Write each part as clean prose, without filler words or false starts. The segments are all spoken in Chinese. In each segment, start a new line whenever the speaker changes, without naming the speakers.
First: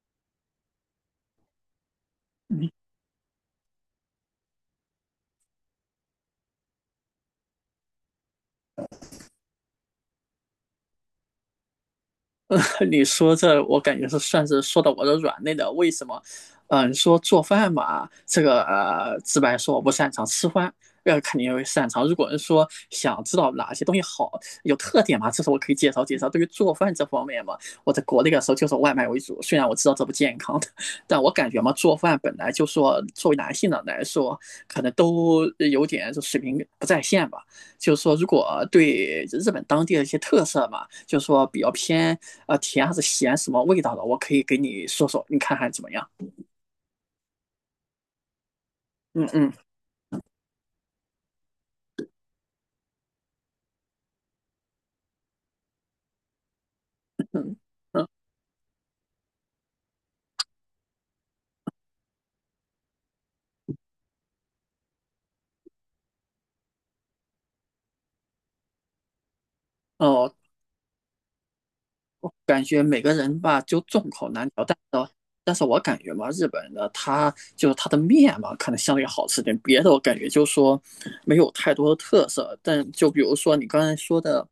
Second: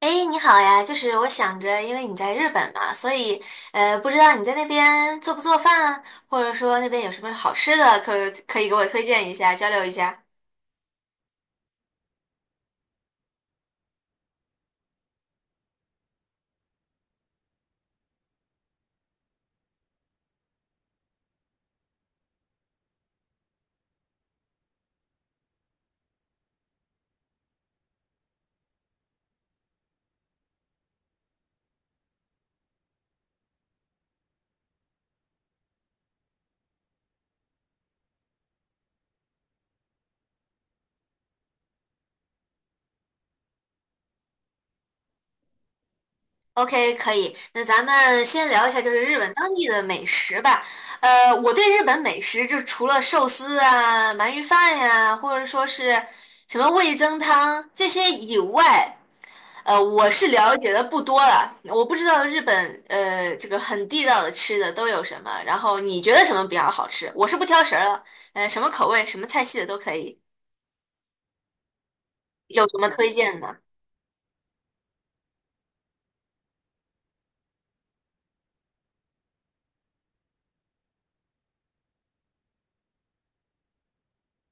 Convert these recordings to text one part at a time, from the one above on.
哎，诶你好呀！就是我想着，因为你在日 本
你
嘛，所以不知道你在那边做不做饭，或者说那边有什么好吃的，可以给我推荐一下，交流一下。
你说这，我感觉是算是说到我的软肋了。为什么？你说做饭嘛，这个直白说我不擅长吃饭，肯定会擅长。如果是说想知道哪些东西好，有特点嘛，这是我可以介绍介绍。对于做饭这方面嘛，我在国内的时候就是外卖为主，虽然我知道这不健康的，但我感觉嘛，做饭本来就说作为男性的来说，可能都有点就水平不在线吧。就是说，如果对日本当地的一些特色嘛，就是说比较偏啊甜还是咸什么味道的，我可以给你说说，你看看怎么样？
OK，可以。那咱们先聊一下，就是日
嗯
本
嗯。
当地的美食吧。我对日本美食就除了寿司啊、鳗鱼饭呀、或者说是什么味增汤这
嗯。
些以外，我是了解的不多了，我不知道日本这个很地道的吃的都有什么，然后你觉得什么比较好吃？我是不挑食儿了，什么口味、什么菜系的都可以，
哦，后感
有什
觉
么
每
推
个人
荐的？
吧就众口难调，但是。我感觉嘛，日本的它就是它的面嘛，可能相对好吃点，别的我感觉就是说没有太多的特色。但就比如说你刚才说的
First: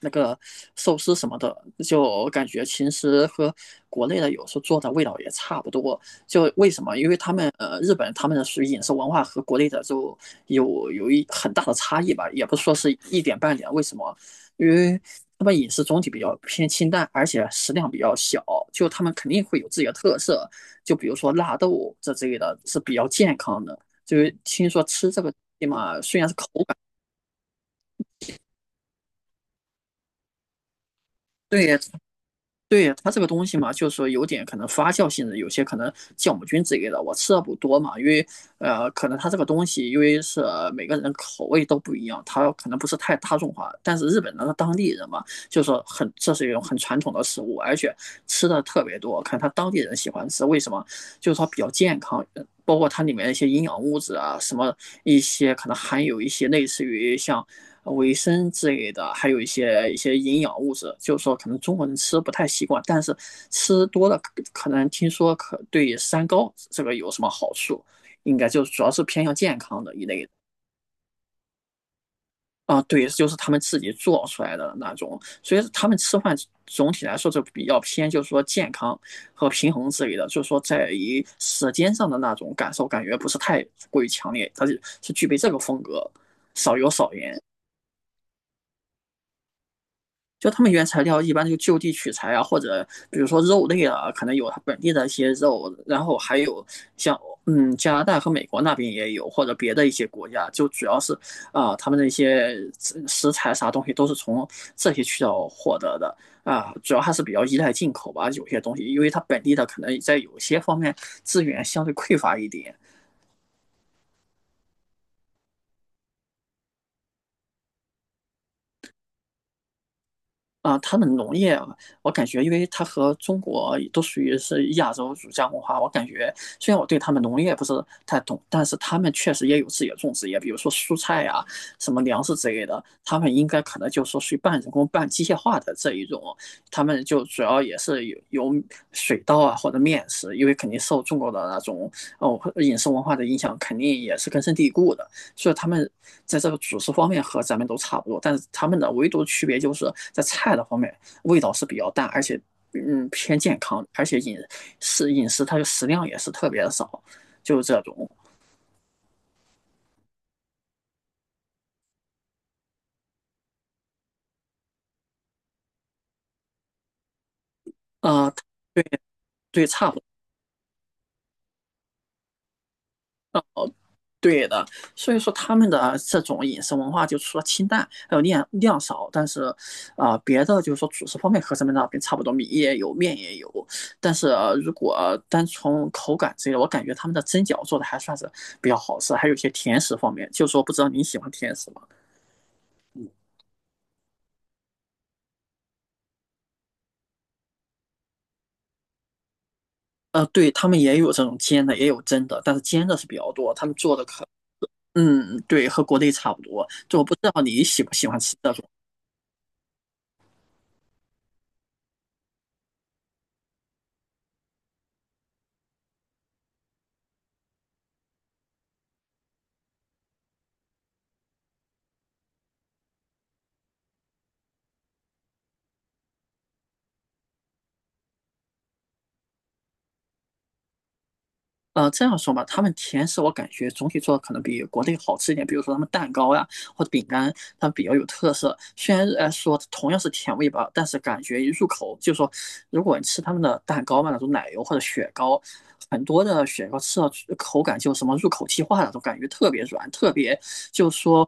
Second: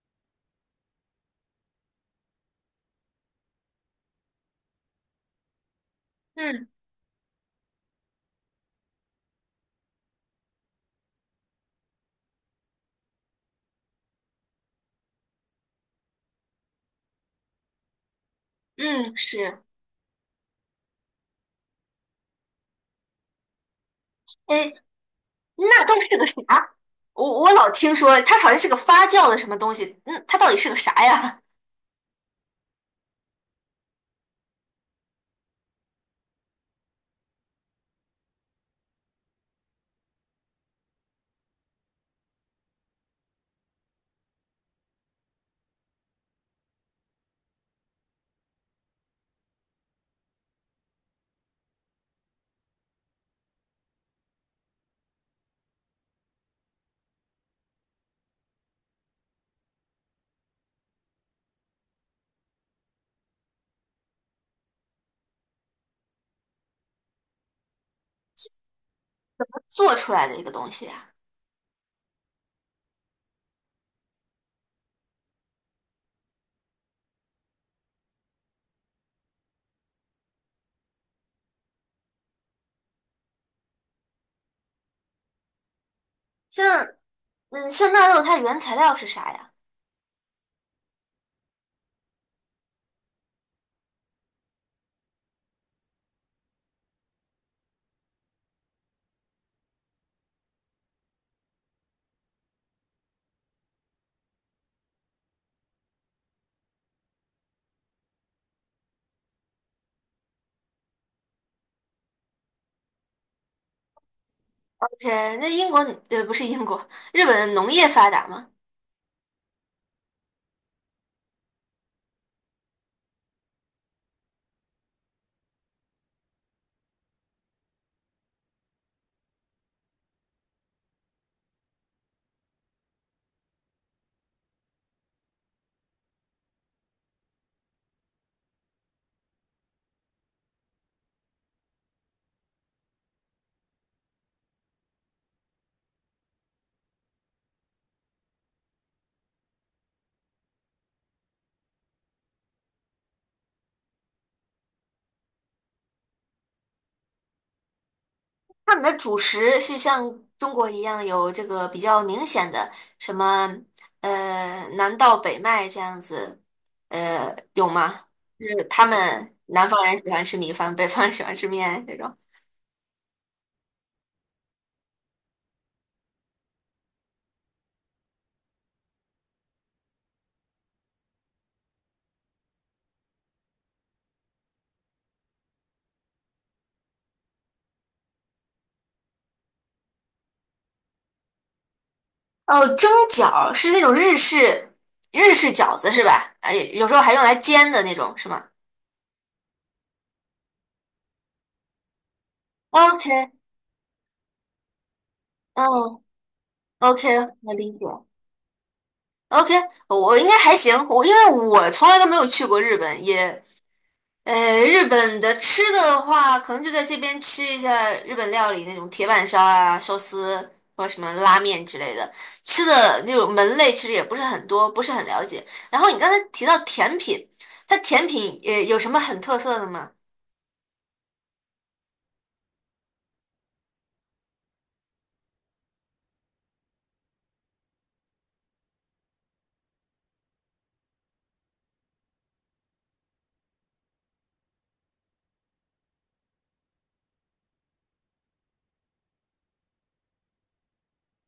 那个寿司什么的，就感觉其实和国内的有时候做的味道也差不多。就
嗯
为什么？因为他们日本他们的属于饮食文化和国内的就有一很大的差异吧，也不是说是一点半点。为什么？因为他们饮食总体比较偏清淡，而且食量比较小，就他们
嗯，
肯定会
是，
有自己的特色，就比如说纳豆这之类的是比较健康的。就是听
哎，
说吃这个
那都
嘛，
是
虽
个
然是口
啥？
感，
我老听说它好像是个发酵的什么东西，嗯，它到底是个啥呀？
对。对它这个东西嘛，就是说有点可能发酵性质，有些可能酵母菌之类的，我吃的不多嘛，因为可能它这个东西，因为是每个人口味都不一样，它可能不是太大众化。但是日本人的当地人嘛，就是说很这是一种很传统的食物，而且吃的特别多，可能他当地人喜欢吃，为什么？就是说比较健康，包括它里面一些营养物质啊，什么一些可能含有一些类似于像维生之类的，还有一些营养物质，就是说可能中国人吃不太习惯，但是吃多了可能听说可对三高这个有什么好处，应该就主要是偏向健 康
做
的一
出
类
来
的
的一个东西呀？
啊。对，就是他们自己做出来的那种，所以他们吃饭总体来说就比较偏，就是说健康和平衡之类的，就是说在于舌尖上的那种感受感觉不是太过于强烈，它是具备这个风格，
像
少油少盐。
像纳豆，它原材料是啥呀
就他们原材料一般就就地取材啊，或者比如说肉类啊，可能有它本地的一些肉，然后还有像嗯加拿大和美国那边也有，或者别的一些国家，就主要是他们的一些食材啥东西都是从这些渠道获得的。主要还是比较依赖进口吧，有些东西，因为它本地的可能在有些方面资源相对匮乏一点。
？OK，那英国呃不是英国，日本农业发达吗？
他们农业啊，我感觉，因为它和中国都属于是亚洲儒家文化，我感觉虽然我对他们农业不是太懂，但是他们确实也有自己的种植业，比如说蔬菜呀、什么粮食之类的，他们应该可能就是说属于半人工、半机械化的这一种，他们就主要也是有水稻啊或者面食，因为肯定受中国的那种哦饮食文化的影响，肯定也是根深蒂固的。所以他们在这个主食方面和咱们都差不多，但是他们的唯独区别就是在菜的方面味道是比较淡，而且嗯偏健康，而且饮食它的食量也是特别的少，就是这种。
他们的主食是像中国一样有这个比较明显的什么南到北麦这样子，呃有吗？
呃
就是
对。
他们
对
南方
差
人
不
喜欢吃米饭，北方人喜欢吃面这种。
多。对的，所以说他们的这种饮食文化，就除了清淡还有量量少，但是，别的就是说主食方面和咱们那边差不多，米也有，面也有。但是,如果单从口感之类的，我感觉他们的蒸饺做的还算是比较好吃，还有一些甜食方面，就是说不知道你喜欢甜食吗？
哦，蒸饺是那种日式饺子是吧？哎，有时候还用来煎的那种是吗
对他们也有这种煎的，也有蒸的，但是煎的是比较
？OK，
多，他们做的可，嗯，对，和国
嗯
内差不多。就我
，OK，
不知道
我
你
理
喜
解。
不喜欢吃这种。
OK，我应该还行，我因为我从来都没有去过日本，也。日本的吃的的话，可能就在这边吃一下日本料理那种铁板烧啊、寿司或者什么拉面之类的。吃的那种门类其实也不是很多，不是很了解。然后你刚才提到甜品，它甜品也有什么很特色的吗
这样说吧，他们甜食我感觉总体做的可能比国内好吃一点，比如说他们蛋糕呀或者饼干，他们比较有特色。虽然说同样是甜味吧，但是感觉一入口就是说，如果你吃他们的蛋糕嘛，那种奶油或者雪糕，很多的雪糕吃到口感就什么入口即化那种感觉，特别软，特别就说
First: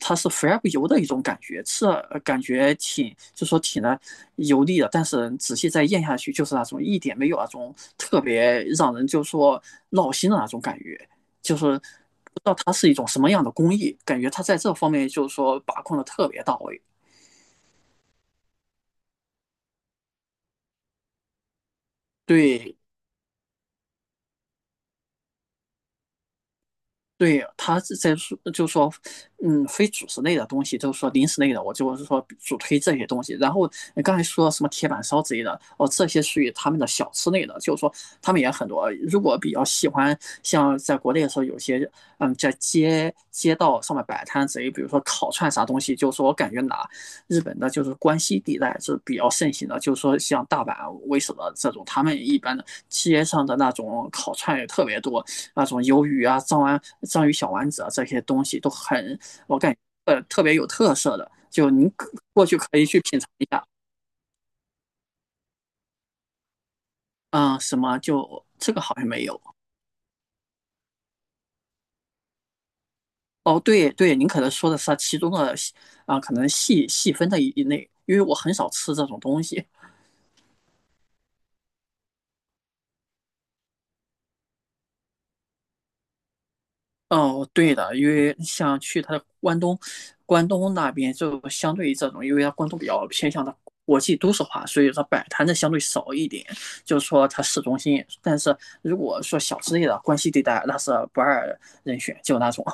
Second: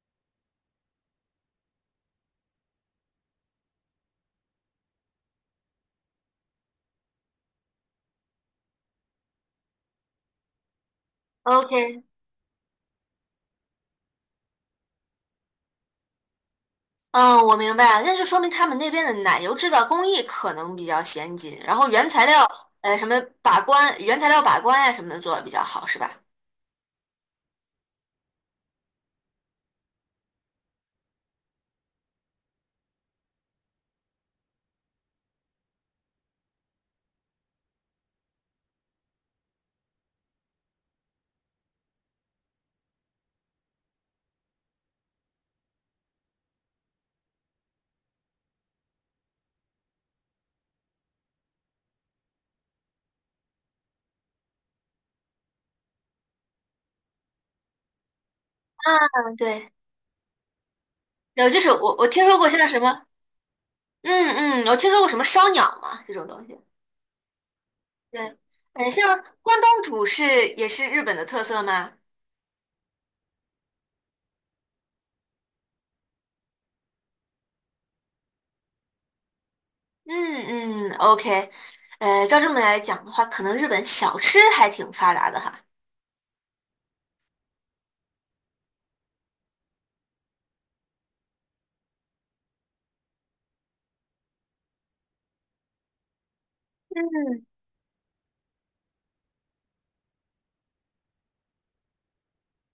它是肥而不油的一种感觉，吃了感觉挺就说挺的油腻的，但是仔细再咽下去，就是那种一点没有那种特别让人就说闹心的那种感觉，就是
？OK，
不知道它是一种什么样的工艺，感觉它在这方面就是说把控的特别到位。
嗯，我明白了，那就说明他们那边的奶油制造工艺可能比较先进，然后原材料，
对。
什么把关，原材料把关呀、什么的做的比较好，是吧？
对，他是在说，就说，嗯，非主食类的东西，就是说零食类的，我就是说主推这些东西。然后你刚才说什么铁板烧之类的，哦，这些属于他们的小吃类的，就是说他们也很多。如果比较喜欢，像在国内的时候，有些嗯，在街道上面摆摊之类，比如说烤串啥东西，就是说我感觉哪日本的，就是关西地带是比较盛行的，就是说像大阪为首的这种，他们一般的街上的那种烤串也特别多。那种鱿鱼啊、章丸、章鱼小丸子啊这些东西都很，
嗯，
我
对。
感觉特别有特色的，
有，就是
就您
我听说
过
过
去
像什
可以去
么
品尝一下。
嗯嗯，我听说过什么烧鸟嘛，这种东西。
嗯，什么
对，
就这个
嗯，
好
像
像没有
关东煮是也是日本的特色吗？
哦。对对，您可能说的是它其中的可能细细分的一类，因为我很少吃这种东西，
嗯嗯，OK，照这么来讲的话，可能日本小吃还挺发达的哈。
哦，对的，因为像去它的关东，关东那边就相对于这种，因为它关东比较偏向的国际都市化，所以说摆摊的相对少一点。就是
嗯
说它市中心，但是如果说小吃类的关西地带，那是不二人选，就那种。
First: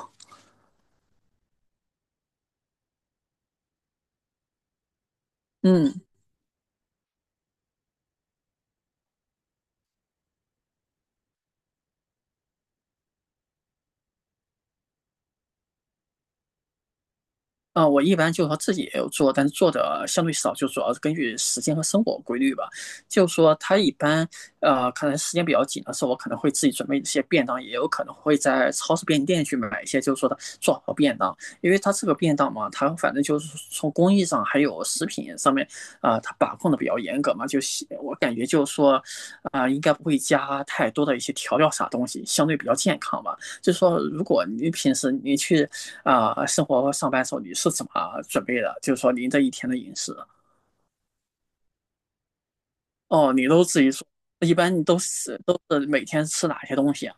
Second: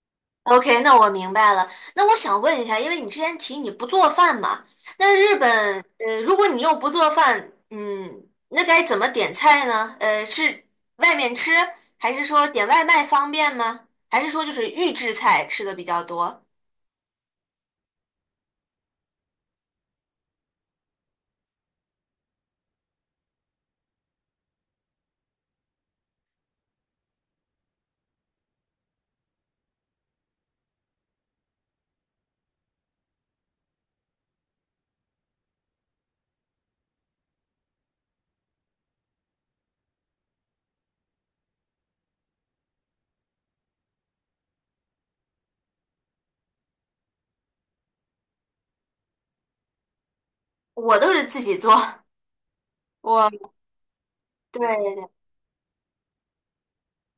，OK，那我明白了。那我想问一下，因为你之前提你不做饭嘛，那日本，
嗯。
如果你又不做饭，嗯，那该怎么点菜呢？呃，是外面吃，还是说点外卖方便吗？还是说就是预制菜吃的比较多？
我一般就是说自己也有做，但是做的相对少，就主要是根据时间和生活规律吧。就是说他一般，可能时间比较紧的时候，我可能会自己准备一些便当，也有可能会在超市便利店去买一些，就是说的做好便当。因为他这个便当嘛，他反正就是从工艺上还有食品上面，他把控的比较严格嘛，就是我感觉就是说，应该不会加太多的一些调料啥东西，相对比较健康吧。就是说，如果你平时你去啊，生活上班时候你是怎么准备的？就是说您这一天的饮食，
我都是自己做，
哦，你
我
都自己做，一
对
般你
对
都
对，
是都是每天吃哪些东西啊？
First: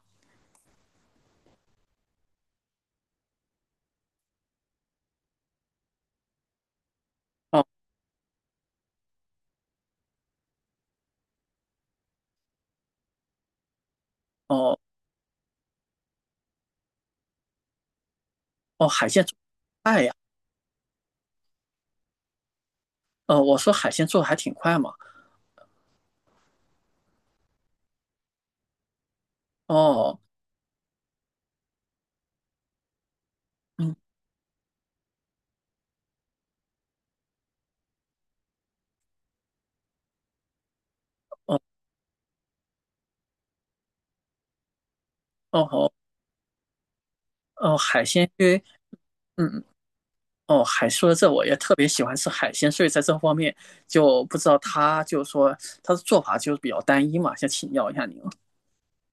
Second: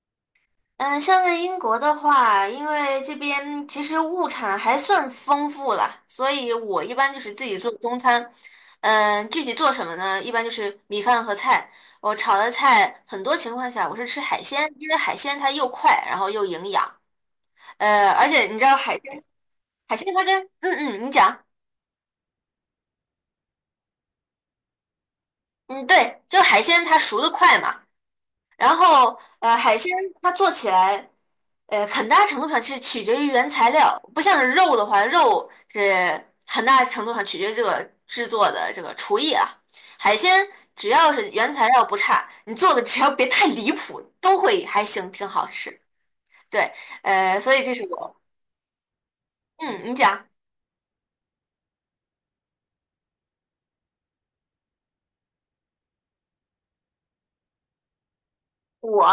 嗯，像在英国的话，因为这边其实物产还算丰富了，所以我一般就是自己做
哦
中餐。嗯，具体做什么呢？一般就是米饭和菜。我炒的菜很多情况下我是吃海鲜，
哦。
因为海鲜它又快，然后又营养。而且你知道
哦，
海
海
鲜，
鲜做
海
快呀，
鲜它跟嗯嗯，你讲，
哦，我说海鲜做的还挺快嘛，
嗯对，就海鲜它熟的快嘛，然后海鲜
哦，
它做起来。很大程度上是取决于原材料，
嗯，
不像是肉的话，肉是很大程度上取决于这个制作的这个厨艺啊。海鲜只要是原
哦
材料不差，你做的只要别太离谱，都会还行，挺好
哦。
吃。
哦
对，所以这
哦，
是
海
我，
鲜，因为嗯。
嗯，你讲。
哦，海说这我也特别喜欢吃海鲜，所以在这方面就不知道他就是说他的做法就是比较单一嘛，想请教一下您。
我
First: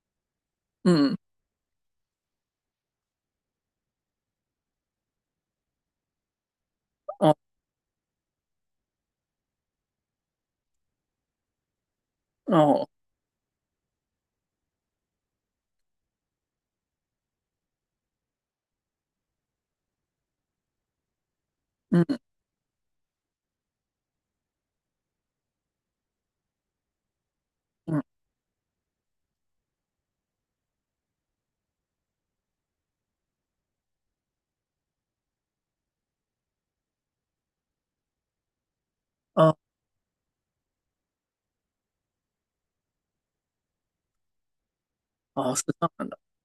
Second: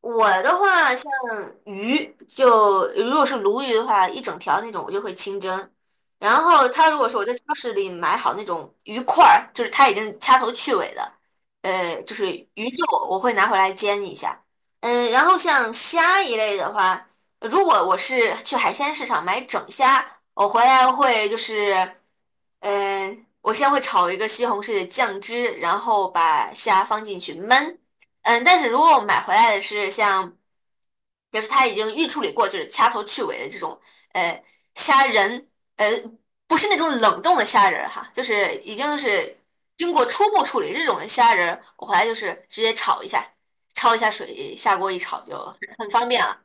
我的话，像
嗯，
鱼，就如果是鲈鱼的话，一整条那种我就会清蒸。然后他如果说我在
哦，
超市里买好那种鱼块儿，就是他已经掐头去尾的，就是鱼
哦，
肉，我会拿回来煎一下。嗯，然后像虾一类的话，如果我是去海鲜市场买整虾，我回来会就是。
嗯
嗯，我先会炒一个西红柿的酱汁，然后把虾放进去焖。
嗯，
嗯，但是如果我买回来的是像，就是它已经预处理过，就是掐头去尾的这种，呃，虾仁，呃，不是那种冷冻的虾仁儿哈，就是已经是
哦
经过初步处理这种的虾仁儿，我回来就是直接炒一下，焯一下水，下锅一炒就
哦，是这
很方
样的。
便了。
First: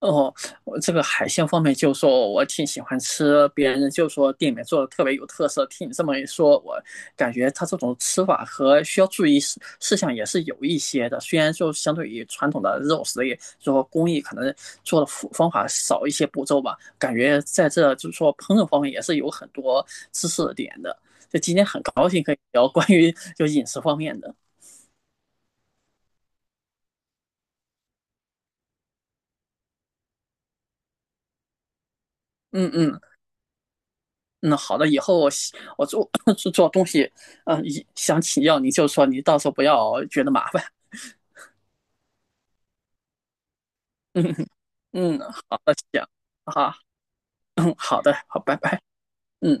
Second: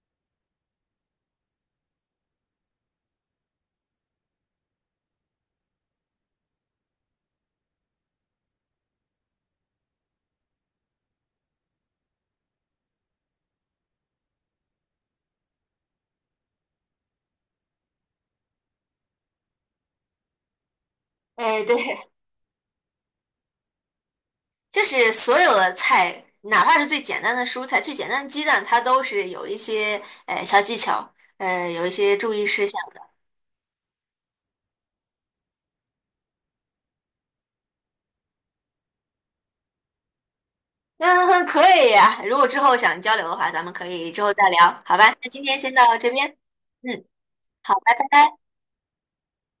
哦，我这个海鲜方面，就说我挺喜欢吃，别人就说店里面做的特别有特色。听你这么一说，我感觉它这种吃法和需要注意事项也是有一些的。虽然就相对于传统的肉食也就说工艺可能做的方法少一些步骤吧，感觉在这就是说烹饪方面也是有很多知识点的。就今
哎，
天
对，
很高兴可以聊关于就饮食方面的。
就是所有的菜，哪怕是最简单的蔬菜、最简单的鸡蛋，它都是有一些小技巧，有一些注意事
嗯
项
嗯。
的。
嗯，好的，以后我做 做东西，嗯，一想请教你就说，你到时候不要觉得麻烦。
嗯，可以呀、如果之后想交流的话，咱们可以 之后
嗯
再聊，好吧？
嗯，
那今天
好
先
的，
到
行，
这边，
好，
嗯，好，
嗯，
拜
好的，
拜。
好，拜拜，嗯。